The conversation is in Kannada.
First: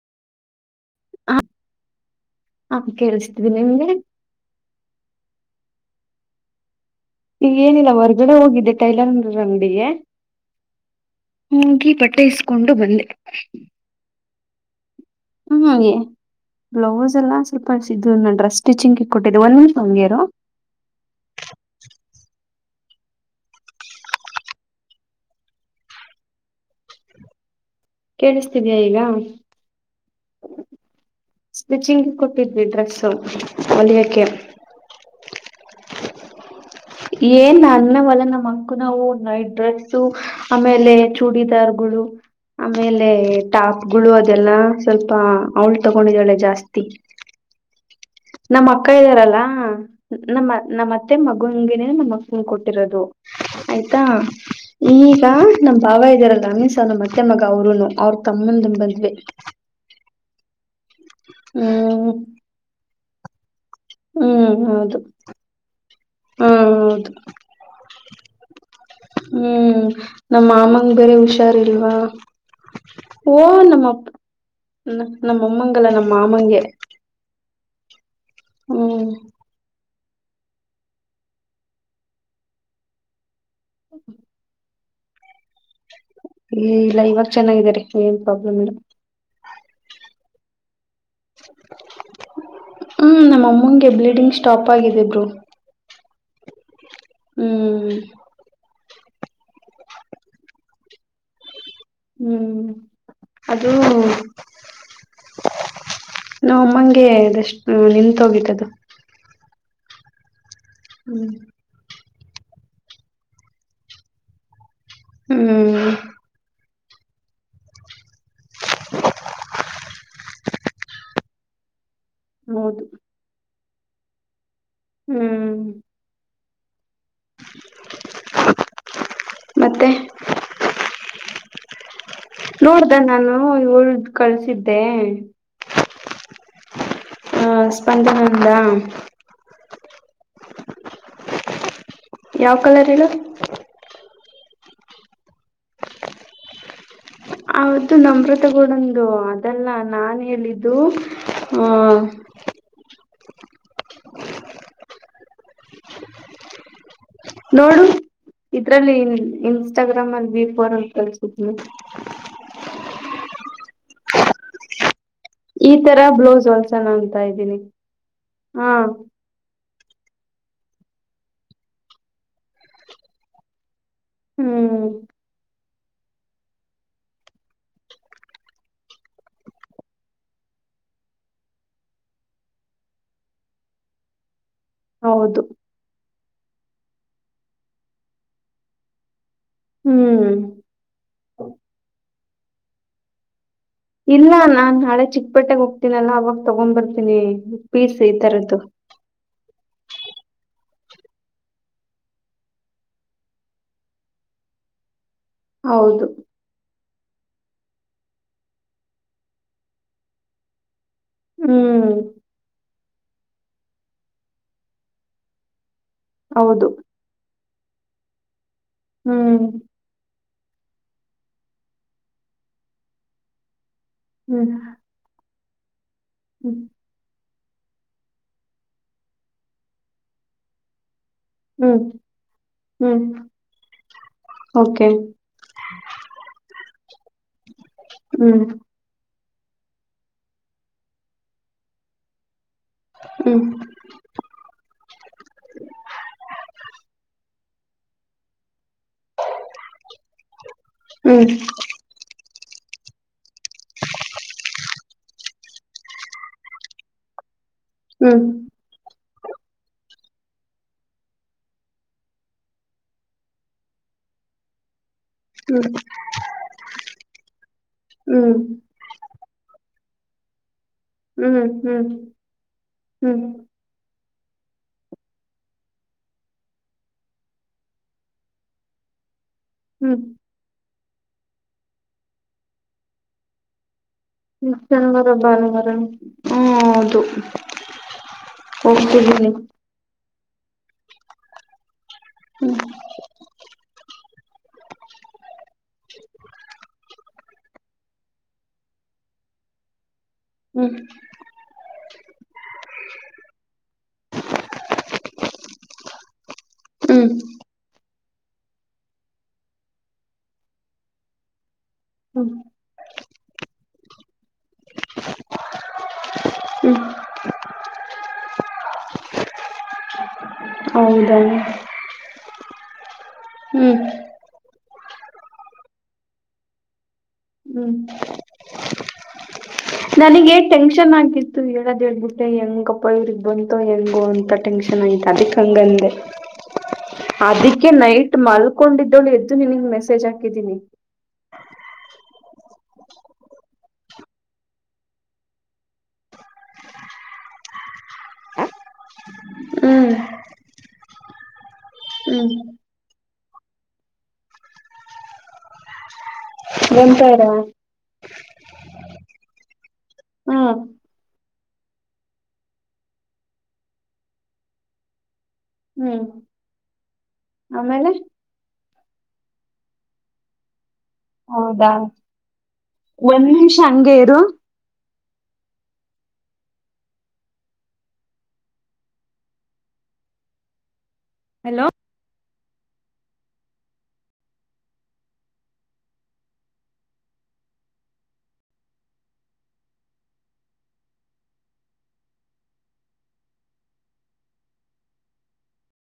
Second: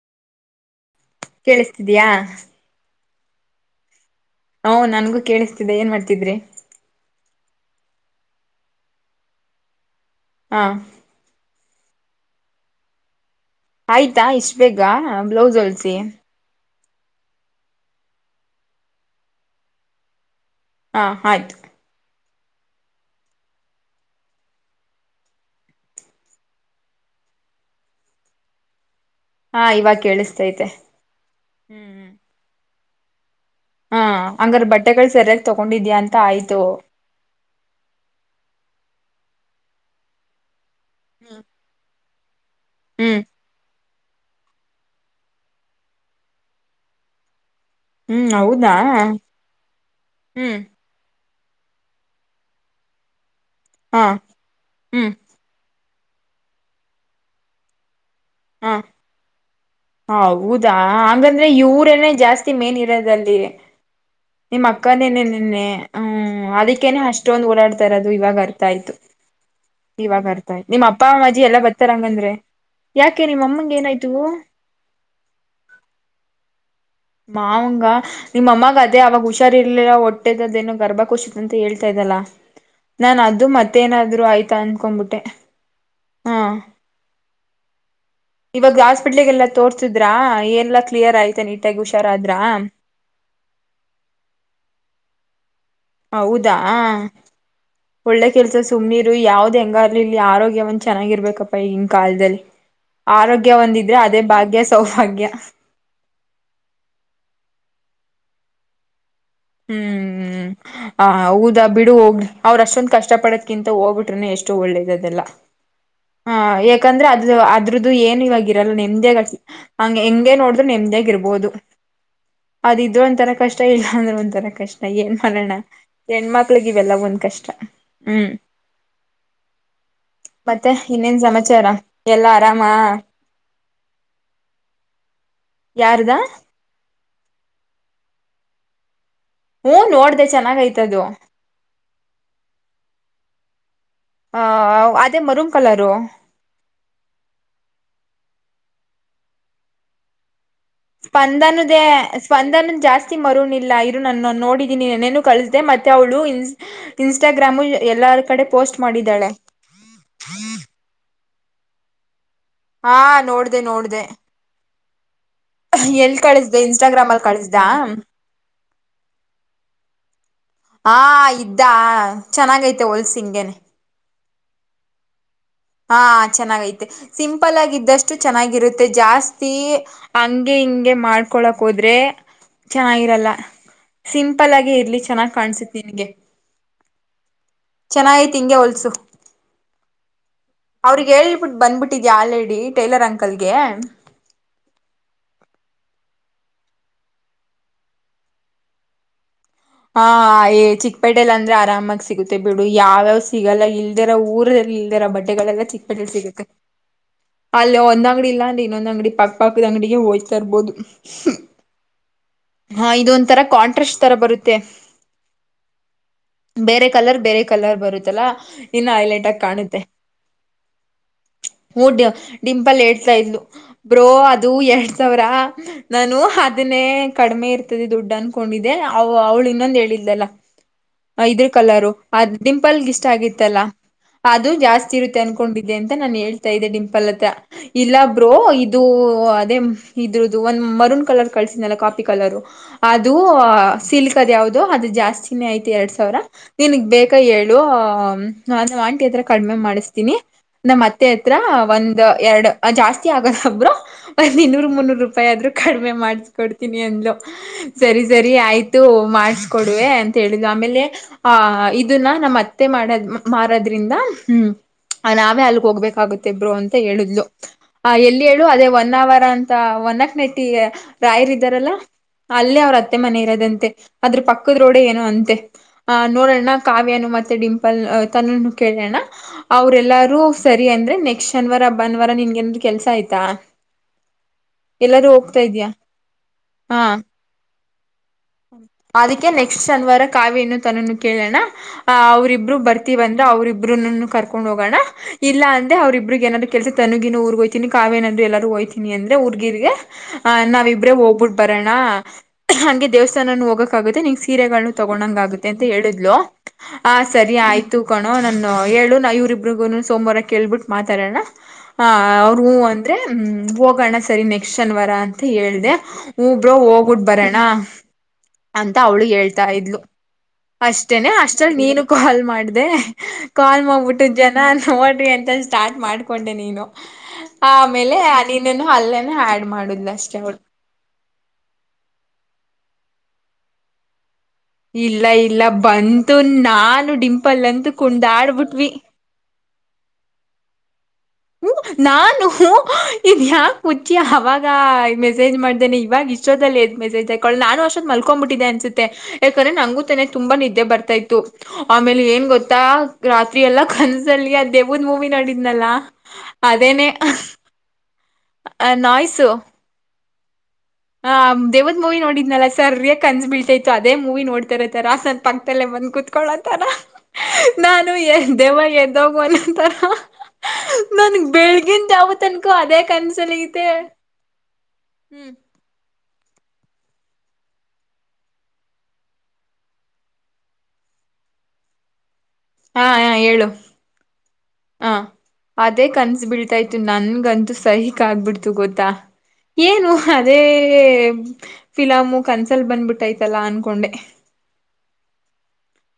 ಕೇಳಿಸ್ತಿದಯಾ. ಹಾ ಕೇಳಿಸ್ತಿದೆ ನಿಮ್ಗೆ. ಓ ನನ್ಗೂ ಕೇಳಿಸ್ತಿದ್ದ ಏನ್ ಮಾಡ್ತಿದ್ರಿ. ಈಗ ಏನಿಲ್ಲ ಹೊರ್ಗಡೆ ಹೋಗಿದ್ದೆ ಟೈಲರ್ ಅಂಗಡಿಗೆ. ಹಾ. ಹೋಗಿ ಬಟ್ಟೆ ಇಸ್ಕೊಂಡು ಬಂದೆ. ಆಯ್ತಾ ಇಷ್ಟ್ ಬೇಗ. ಗ ಬ್ಲೌಸ್ ಹ್ಮ ಅಲ್ಸಿ. ಬ್ಲೌಸ್ ಎಲ್ಲ ಸ್ವಲ್ಪ ಸಿದು ನ ಡ್ರೆಸ್ ಸ್ಟಿಚಿಂಗ್ ಇ ಕೊಟ್ಟಿದ್ದೆ ಒಂದ ವೀಂ ಹಂಗ್ಯರು ಹಾ ಆಯ್ತು. ಕೇಳಿಸ್ತಿದ್ಯಾ ಈಗ. ಹಾ ಇವಾಗ ಕೇಳಿಸ್ತೈತೆ ಹ್ಮ್್ಮ್. ಸೌ. ಹಾ ಹಂಗಾರ ಬಟ್ಟೆಗಳು ಸರಿಯ. ತಗೊಂಡಿದ್ಯಾ ಅಂತ ಆಯ್ತು. ಏನ್ ಅಣವಲ್ಲ ನಮ್ಮ್ ಅಕ್ಕು ನಾವು ನ ಡ್ರೆಸ್ಸು. ಆಮೇಲೆ ಚೂಡಿದಾರ್ಗಳು. ಆಮೇಲೆ ಹ್ಮ್ ಟಾಕ್ ಗುಳು ಅದೆಲ್ಲ ಸ್ವಲ್ಪ ಅವಳು ತಗೊಂಡಿದಾಳೆ ಜಾಸ್ತಿ ಹ್ಮ್ ನಮ್ಮ ಹೌದಾ ಅಕ್ಕ ಇದ್ದಾರಲ್ಲಾ ನಮ್ಮ ಹ್ಮ್ ನಮ್ಮ ಮತ್ತೆ ಮ ಗುಂಗಿನೇ ನಮ್ಮ ಮಸು ಕೊಟ್ಟಿರೋದು ಆಯ್ತಾ ಹಾ ಹ್ಮ್ ಈಗ ನಮ ಭಾವ ಇದ್ದಾರಲ್ಲ ಅಮ್ಾನ ಮತ್ತೆ ಮಗ ಅವರುನು ಅವ್ರ ತಮ್ಮಂದ ಮದ್ವೆ ಹೌದು ಹೌದಾ ಹಾಗಂಗಂದ್ರೆ ಹ್ಮ್ ಇವರನೆೇ ಜಾಸ್ತಿ ಮೇನ್ ಇರೋದಲ್ಲ ಹ ಹ್ಮ್ ನಿಮ್ಮ ಹೌದು ಅಕ್ಕನೇನೆ ನಿನ್ನೆ ಹ್ಮ್ ಹ್ಮ ಅದಕ್ಕೇನೆ ಹೌದು ಅಷ್ಟೊಂದು ಓಡಾಡ್ತಾರದು ದು ಇವಾಗ ಾಯ್ತು ಹ್ಮ್ ಇವಾಗ ನಮ್ಮ ಅರ್ಥ ಆಯ್ತು ನಿಮ್ಮ್ ಮಾಮಂಗ ಅಪ್ಪ ಬೇರೆ ಅಜಿ ಎಲ್ಲಾ ಹುಷಾರಿಲ್ವಾ ಬರ್ತಾರಂಗಂದ್ರೆ ಯಾಕೆ ಓ ನಿಮ್ಮ ಅಮ್ಮಂಗ ನಮ್ಮಪ್ಪ ಏನಾಯ್ತು ನಮ್ಮ ಅಮ್ಮಗೆಲ್ಲ ನಮ್ಮ ಮಾಮಂಗೆ ಮಾವಂಗ ನಿಮ್ಮ ಅಮ್ಮಗ ಅದೇ ಹ್ಮ್ ಅವಾಗ ಹುಷಾರರ್ಲ ಒಟ್ಟು ಹೊಟ್ಟೆದೇನ ಗರ್ಭ ಕುಶಿತ ಅಂತ ಹೇಳ್ತಾ ಇದ್ದಲ್ಲಾ ನಾನನ್ ಅ ಅದು ಮತ್ತೇನಾದ್ರು ಆಯ್ತಾ ಅ ಕೊಂಬಿಟ್ಟೆ ಹಾ ಇಲ್ಲ ಇವಾಗ ಚೆನ್ನಾಗಿದ್ದಾರೆ ಏನ್ ಪ್ರಾಬ್ಲಮ್ ಇಲ್ಲ ಇವಾಗ ಹಾಸ್ಪಿಟ್ಲಗೆಲ್ಲಾ ತೋರ್ಸಿದ್ರಾ ಎಲ್ಲ ಕ್ಲಿಯರ್ ಆಯನ ಹ್ಮ್ ನಮ್ಮ ಅಮ್ಮನ್ಗೆ ಬ್ಲೀಡಿಂಗ್ ಸ್ಟಾಪ್ ಆಗಿದೆ ಬರು ಹ ಹೌದಾ ಒಳ್ಳೆ ಕೆಲಸ ಸುಮ್ಮ್ ನೀರು ಯಾವ್ದು ಹೆಂಗಾರಲಿ ಇಲ್ಲಿ ಆರೋಗ್ಯ ಒಂದು ಚೆನ್ನಾಗಿರ್ಬೇಕಪ್ಪ ಗಿನ ಕಾಲದಲ್ಲಿ ಹ್ಮ್ ಆರೋಗ್ಯ ಒಂದಿದ್ರೆ ಅದು ಅದೇ ಭಾಗ್ಯ ಸೌಭಾಗ್ಯ ನಾ ಅಮ್ಮಗೆ ಅಷ್ಟ ನಿತ್ ಹೋಗಿಟ್ಟದು ಹ್ಮ್ ಹ ಹೌದಾ ಬಿಡು ಹೋಗ್ಲಿ ಅವ್ರ ಅಷ್ಟೊಂದ ಕಷ್ಟ ಪಡದಕಿಂತ ಹೋಗಬಿಟ್ರೆನೆ ಎಷ್ಟು ಒಳ್ಳೇದು ಹ್ಮ್ ಹ ಯಾಕಂದ್ರೆ ಅದು ಅದ್ರ್ದು ಏನ್ ಇವಾಗಿ ಇರಲ್ಲ ನಿಮ್ದೇಸಿ ಹಂಗ ಹೆಂಗಗೆ ನೋಡಿದ್ರು ನಿಮ್ದೇಾಗ ಇರ್ಬೋದು ಹೌದು ಅದಿದ್ರು ಒಂತರ ಕಷ್ಟ ಸ್ಟೈಲ್ ಅಂದ್ರ ಒ ತರ ಕಷ್ಟ ಏನ್ ಮಾಡೋಣ ಹ್ಮ್ ಹೆಣ್ಮತ್ [unintelligible] ಲ್ಲ ಒಂದ್ ಕ ಹ್ಮ್ ಮತ್ತೆ ಮತ್ತೆ ಇನ್ನೇನ್ ಸಮಸೆ ಬಚಾರಾ ನೋಡ್ದ ನಾನು ಏಳೆಂಟು ಕಳಸಿದ್ದೆ ಯಾರದಾ ಹಾ ಸ್ಪಂದನಂದದಾ ಹ್ಮ ನೋಡ್ದ ಚೆನ್ನಾಗೈತೆ ಅದು ಯಾವ್ ಕಲರ್ ಹೇಳು ಹ ಅದೇ ಮರೂಮ್ ಕಲರು ಅವತ್ತು ನಮ್ರತಗೂಡಂದು ಅದಲ್ಲ ನಾನ್ ಹೇಳಿದ್ದೆ ಸ್ಪಂದನದೇ ಸ್ಪಂದನ ಜಾಸ್ತಿ ಮರುನಿಲ್ಲ ನನ್ನ ನೋಡಿದ್ದೀನಿ ನನೇನು ಕಳಿಸಿದೆೆ ಮತ್ತೆ ಅವಳು ಇನ್ ಇನ್ಸ್ಟಾಗ್ರಾಮು ನೋಡು ಎಲ್ಲಾರ ಕಡೆ ಪೋಸ್ಟ್ ಇದ್ರಲ್ಲಿ ಮಾಡಿದ್ದಾಳೆ ಇನ್ಸ್ಟಾಗ್ರಾಮ್ ಅಲ್ಲಿ ವಿಫೋರ್ ಅಂತ ಹೆ ಹಾ ನೋಡ್ದ ನೋಡ್ದ ಈ ತರ ಎಲ್ ಬ್ಲೌಸ್ ಕಳಿಸ್ದ ಹೊಲ್ಸಣ ಇನ್ಸ್ಟಾಗ್ರಾಮ್ ಅಂತ ಅಲ್ಲಿ ಕಳಿಸ್ದ ಇದ್ದೀನಿ ಹಾ ಹ ಇದ್ದ ಚೆನ್ನಾಗೈತೆ ಹೊೋಲ್ಸಿ ಹಂಗೇನೆ ಹ್ಮ್ ಹಾ ಚೆನ್ನಾಗೈತೆ ಸಿಂಪಲ್ ಆಗಿದ್ದಷ್ಟು ಚೆನ್ನಾಗಿರುತ್ತೆ ಜಾಸ್ತಿ ಹಂಗೆ ಹಿಂಗೆ ಮಾಡ್ಕೊಳಕ್ ಹೋದ್ರೆ ಚೆನ್ನಾಗಿರಲ್ಲ ಸಿಂ ತಪ್ಪಲಾಗೆ ಇರ್ಲಿ ಚೆನ್ನಾಗ್ ಹೌದು ಕಾಣ್ಸಿತಿ ನಿನ್ಗೆ ಚೆನ್ನಾಗಿತಿ ಹಿಗೆ ಹೊಲ್ಸು ಹ್ಮ್ ಅವ್ರಿಗೆಗ್ ಹಳ್ಬಟ್ಟು ಬಂದ್ಬಿಟ್ಟಿದ್ ಯಲ್ಡಿ ಟೈಲರ್ ಅಂಕಲ್ಗೆ ಇಲ್ಲ ನಾನ್ ನಾಳೆ ಚಿಕ್ಕಪಟ್ಟೆೆಗೆ ಹೋಗ್ತೀನಲ್ಲ ಅವಾಗ ತಗೊಂಡ್ ಬರ್ತೀನಿ ಪೀಸ್ ಈ ತರದ್ದು ಹ ಏ ಚಿಕ್ಕಪೇಟೆಲಿ ಅಂದ್ರೆ ಆರಾಮಾಗ ಸಿಗುತ್ತೆ ಬಿಡು ಯಾವ್ಯಾವ್ ಸಿಗಲ್ಲ ಇಲ್ದಿರ ಊರ್ಲ್ಲಿ ಇಲ್ದಿರ ಬಟ್ೆ ಗಳೆಲ್ಲ ಹೌದು ಚಿಕ್ಪಟ್ಟಿರ್ ಸಿಗುತ್ತೆ ಅಲ್ಲ ಒಂದ ಅಂಗಡಿ ಇಲ್ಲಾನ್ರಿ ಇನ್ನೊಂದ್ ಅಂಗಡಿ ಪಕ್ಕ ಪಕ್ಕದ ಅಂಗಡಿಗೆ ಹೋಯ್ತಾ ಇರ್ಬೋದು ಹ್ಮ್ ಹಾ ಇದು ಒಂ ತರ ಕಾಂಟ್ರಾಸ್ಟ್ ತರ ಬರುತ್ತೆ ತ್ತೆ ಹೌದು ಬೇರೆ ಕಲರ್ ಬೇರೆ ಕಲರ್ ಬರುತ್ತಲ್ಲಾ ಇನ್ನು ಐ್ಲೆಟಾಗಿ ಹ್ಮ್ ಕಾಣುತ್ತೆ ಊ ಡಿಂಪಲ್ ಹೇಡ್ತಾ ಇದ್ಲು ಬ್ರೋ ಅದು ಹ್ಮ್ ಎರಡು ಸಾವಿರ ಹ್ಮ ನಾನು ಹ್ಮ್ ಹದಿನೇ ಕಡಿಮೆ ಇರ್ತದೆ ದುಡ್ಡು ಅನ್ಕೊಂಡಿದ್ದಿದೆ ಓ ಅವ್ಳು ಇನ್ನೊಂದು ಹೇಳಿದ್ದಲ್ಲ ಇದ್ರ ಹ್ಮ್ ಕಲರು ಅ ಡಿಂಪಲ್ಗೆ ಹ್ಮ್ ಇಷ್ಟ ಆಗಿತ್ತಲ್ಲಾ ಅದು ಓಕೆ ಜಾಸ್ತಿ ಇರುತ್ತೆ ಅನ್ಕೊಂಡಿದೆ ಅಂತ ನಾನು ಹೇಳ್ತಾ ಇೆ ಡಿಂಲ್ ಪಲತ ಇಲ್ಲ ಬ್ರೋ ಹ್ಮ್ ಇದು ಅದ ಇದ್ರದು ಒಂದ್ ಮರೂನ್ ಕಲರ್ ಕಳಸಿದನಲ್ಲ ಕಾಪಿ ಕಲರ್ ಅದು ಹ್ಮ್ ಅದ ಯಾವ್ದೋ ಅದು ಜಾಸ್ತಿನೇ ಆಯತ ಎರಡ್ ಸಾವಿರ ನಿನ್ಗ್ ಬೇಕ ಹೇಳು ಆ ಅದು ಆಂಟಿ ಹತ್ರ ಕಡಿಮೆ ಮಾಡಿಸತಿನಿ, ನಮ್ಮ್ ಅತ್ತೆ ಹ್ಮ್ ಹತ್ರ ಒಂದ್ ಎರಡು ಜಾಸ್ತಿ ಆಗಲ್ಲ, ಒಬ್ರು ಒಂದ ಇನ್ನೂರ್ ಮುನ್ನೂರು ಒಂದ್ ರೂಪಾಯಿ ಆದ್ರೂ ಕಡಿಮೆ ಮಾಡಿಸಕೊಡ್ತೀನಿ ಅಂದ್ಲು. ಸರಿ ಹ್ಮ್ ಸರಿ ಆಯ್ತು. ಮಾಡಸ್ಕೊಡುವೆ ಅಂತ ಹೇಳುದು ಆಮೇಲೆ ಆಹ ಇದನ್ನ ನಮ್ಮ ಅತ್ತೆ ಮಾಡದ್ ಮಾರೋದ್ರಿಂದ ಹ್ಮ್ ನಾವೇ ಹ್ಮ್ ಅಲ್ಲಿಗ್ ಹೋಗ್ಬೇಕಾಗುತ್ತೆ ಬ್ರೋ ಅಂತ ಹೇಳಿದ್ಲು ಆ ಎಲ್ಲಿ ಹೇಳು ಅದೇ ಹೊನ್ನಾವರ ಅಂತ ಒನಕ್ ನೈಟಿಗೆ [unintelligible] ರಾಯರ್ ಹ್ಮ್ ಇದ್ದಾರಲ್ಲಾ, ಹ್ಮ್ ಅಲ್ಲೇ ಅವ್ರ ಅತ್ತೆ ಹ್ಮ್ ಹ್ಮ್ ಮನೆ ಹ್ಮ್ ಇರೋದಂತೆ. ಅದ್ರ ಪಕ್ಕದ ರೋಡೇ ಏನು ಅಂತೆ ಅ ನೋಡೋಣ ಕಾವ್ಯನು ಮತ್ತೆ ಡಿಂಪಲ್ ತನುನು ಕೇಳೋಣ ಅವ್ರ ಹ್ಮ್ ಎಲ್ಲಾರೂ ಸರಿ ಅಂದ್ರೆ ನೆಕ್ಸ್ಟ್ ಶನಿವಾರ ಭಾನುವಾರ ನಿನಗೇನು ಕೆಲ್ಸ ಆಯ್ತಾ. ಎಲ್ಲಾರೂ ಶನಿವಾರ ಹೋಗ್ತಾ ಭಾನುವಾರ ಇದ್ಯಾ ಹ್ಮ ಹಾ ಹೌದು. ಅದಕ್ಕೆ ಹೋಗ್ತಿದ್ದೀನಿ ನೆಕ್ಸ್ಟ್ ಶನಿವಾರ ಬಾರೆ ಕಾವ್ಯನ್ನು ತನುನ್ನ ಕೇಳೋಣ ಅವ್ರರಿಬ್ರು ಹ್ಮ್ ಬರ್ತೀವಂದ್ರು [unintelligible] ಅವ್ರರಿಬ್ರು ಇಬ್ಬರುನ್ನ ಕರಕೊಂಡ ಹೋಗೋಣ ಇಲ್ಲ, ಅಂದ್ರೆ ಅವ್ರ ಇಬ್ಬ್ರರಿಗೆ ಏದಾರರು ಕೆಲಸ ತನು ಗೀನು ಊರಿಗೆ ಹೋಯತೀನಿ ಕಾವ್ಯ ಏನಾದ್ರೂ ಎಲ್ಲಾದರೂ ಹೋಗ್ತೀನಿ ಅಂದ್ರೆ ಊರ್ಗೀರಿಗೆ ಹ ಹ್ಮ್ ನಾವಿಬ್ರೆ ಹೋಗ್ಬಿಟ್ಟ ಬರೋಣ, ಹಂಗೆ ದೇವಸ್ಥ ಹೋಗಕಾಗುತ್ತೆ ನಿಂಗೆ ಸೀರೆಗಳನ್ನು ತಗೊಂಡಂಗ ಆಗುತ್ತೆ ಅಂತ ಹೇಳಿದ್ಲು, ಆ ಹ್ಮ್ ಸರಿ ಆಯ್ತು. ಕೋಣೋ ನನ್ ಹೇಳು ನಾ ಇವರಿಬ್ರಿಗೂ ಸೋಮವಾರ ಕೇಳ್ಬಿಟ್ಟು ಮಾತಾಡೋಣ. ಹ ಹ್ಮ್ ಅವ್ರು ಹೂ ಅಂದ್ರರೆ ಹೋಗೋಣ ಸರಿ ನೆಕ್ಸ್ಟ್ ಶನಿವಾರ ಅಂತ ಹೇಳಿದೆ. ಹ ಬ್ರೋ ಹ್ಮ್ ಹೋಗುಟ್ ಬರೋಣ. ಅಂತ, ಅವಳು ಹೇಳ್ತಾ ಇದ್ಲು ಅಷ್ಟೇನೆ, ಹೌದಾ ಅಷ್ಟಲ್ಲಿ ನೀನು ಕಾಲ್ ಮಾಡ್ದ ಅದೇ ಕಾಲು ಹ್ಮ್ ಮಾಡ್ಬಿಟ್ಟು ಜನ ನೋಡ್ರಿ ಅಂತ ಸ್ಟಾರ್ಟ್ ಮಾಡ್ಕೊಂಡೆ ನೀನು ಆ ಹ್ಮ್ ಮೇಲೆ ನೀನ್ನನು ಅಲ್ಲೇನ ಆ್ಯಡ್ ಮಾಡ ನನಗೆ ಟೆನ್ಷನ್ ಆಗಿತ್ತು, ಹೇಳೋದ್ ಹೇಳ್ಬಿಟ್ಟೆ ಹೆಂಗಪ್ಪ ಬೈ ಬಂತೋ ಹೆಂಗೋ ಅಂತ ಟೆನ್ಶನ್ ಆಗಿ ಇಲ್ಲ ಅದಕ್ಕೆ ಇಲ್ಲ ಹಂಗೆ ಅಂದೆ ಬಂತು ನಾನು ಡಿಂಪಲ್ ಅದಕ್ಕೆ ಅಂತೂ ನೈಟ್ ಕುಣ್ದಾಡ್ಬಿಟ್ವಿ ಮಲ್ಕೊಂಡಿದಳು ಎದ್ದು ನಿನಗೆ ಮೆಸೇಜ್ ರಜ ಹಾಕಿದೀನಿ. ಹ್ಮ ನಾನು ಹ ಇದು ಯಾಕ ಹುಚ್ಚಿ ಅವಾಗ ಮೆಸೇಜ್ ಮಾಡ್ದೇನೆ ಇವಾಗ ಇಷ್ಟೊತ್ತಲ್ಲಿ ಎದ್ದಿ ಮೆಸೇಜ್ ತಾಕೋಡ್ಕೊಳ ನಾನು ಅಷ್ಟೊತೊಳಗೆ ಮಲ್ಕೊಂಡು ಬಿಟ್ಟಿದೆೆ ಅನ್ಸುತ್ತೆ ಯಾಕಂದ್ರೆ ನಂಗೂ ಹ್ಮ್ ತಾನೆ ತುಂಬಾ ನಿದ್ದೆ ಬರ್ತ್ ಗೊತ್ತಾಯ್ತು ಆಮೇಲೆ ಏನ್ ಹ್ಮ್ ಗೊತ್ತಾ ರಾತ್ರಿ ಎಲ್ಲಾ ಕನಸಲ್ಲಿ ಅ ದೇವ್ ದಮೂವಿ ನಡಿದ್ನಲ್ಲ [unintelligible] ಆ ನಾಯ್ಸು ಹೂ ಹ ದೇವ್ ಮೂವಿ ನೋಡಿದ್ನಲ್ಲ ಸರಿಯಾಗಿ ಕಳಿಸ್ಬಿಳ್ತಾ ಇತ್ತು ಅದೇ ಮೂವಿ ನೋಡ್ತಾರ ತರ ಸತೋ ಪಕ್ಲ್ಲೇ ಬಂದ್ ಹ್ಮ್ ಕೂತ್ಕೊಲೊಥರ ಆಮೇಲೆ ನಾನು ಏನ್ ದೇವ ಏನ್ ಪಂತ [unintelligible] ನನಗೆ ಹೌದಾ ಬೆಳಗಿನ ಜಾವನ್ ತನಕ ಅದೇ ಒಂದ್ ನಿಮಿಷ ಕನಸಲಿದೆ ಹಂಗೆ ಇರು ಹೂ ಹಲೋ ಹಾ ಹ ಹೇಳು ಹ ಅದೇ ಕನಸು ಬಿಳ್ತ ಇತು ನನ್ಗಂತೂ ಸೈಕ್ ಆಾಗಬಿಡ್ತು ಗೊತ್ತಾ ಏನು ಅದೇ ಫಿಲಾಮು ಕನ್ಸಿಲಿ ಬಂದ್ಬಿಟ್ಟೈ್ತಲ್ಲ ಅನ್ಕೊಂಡೆ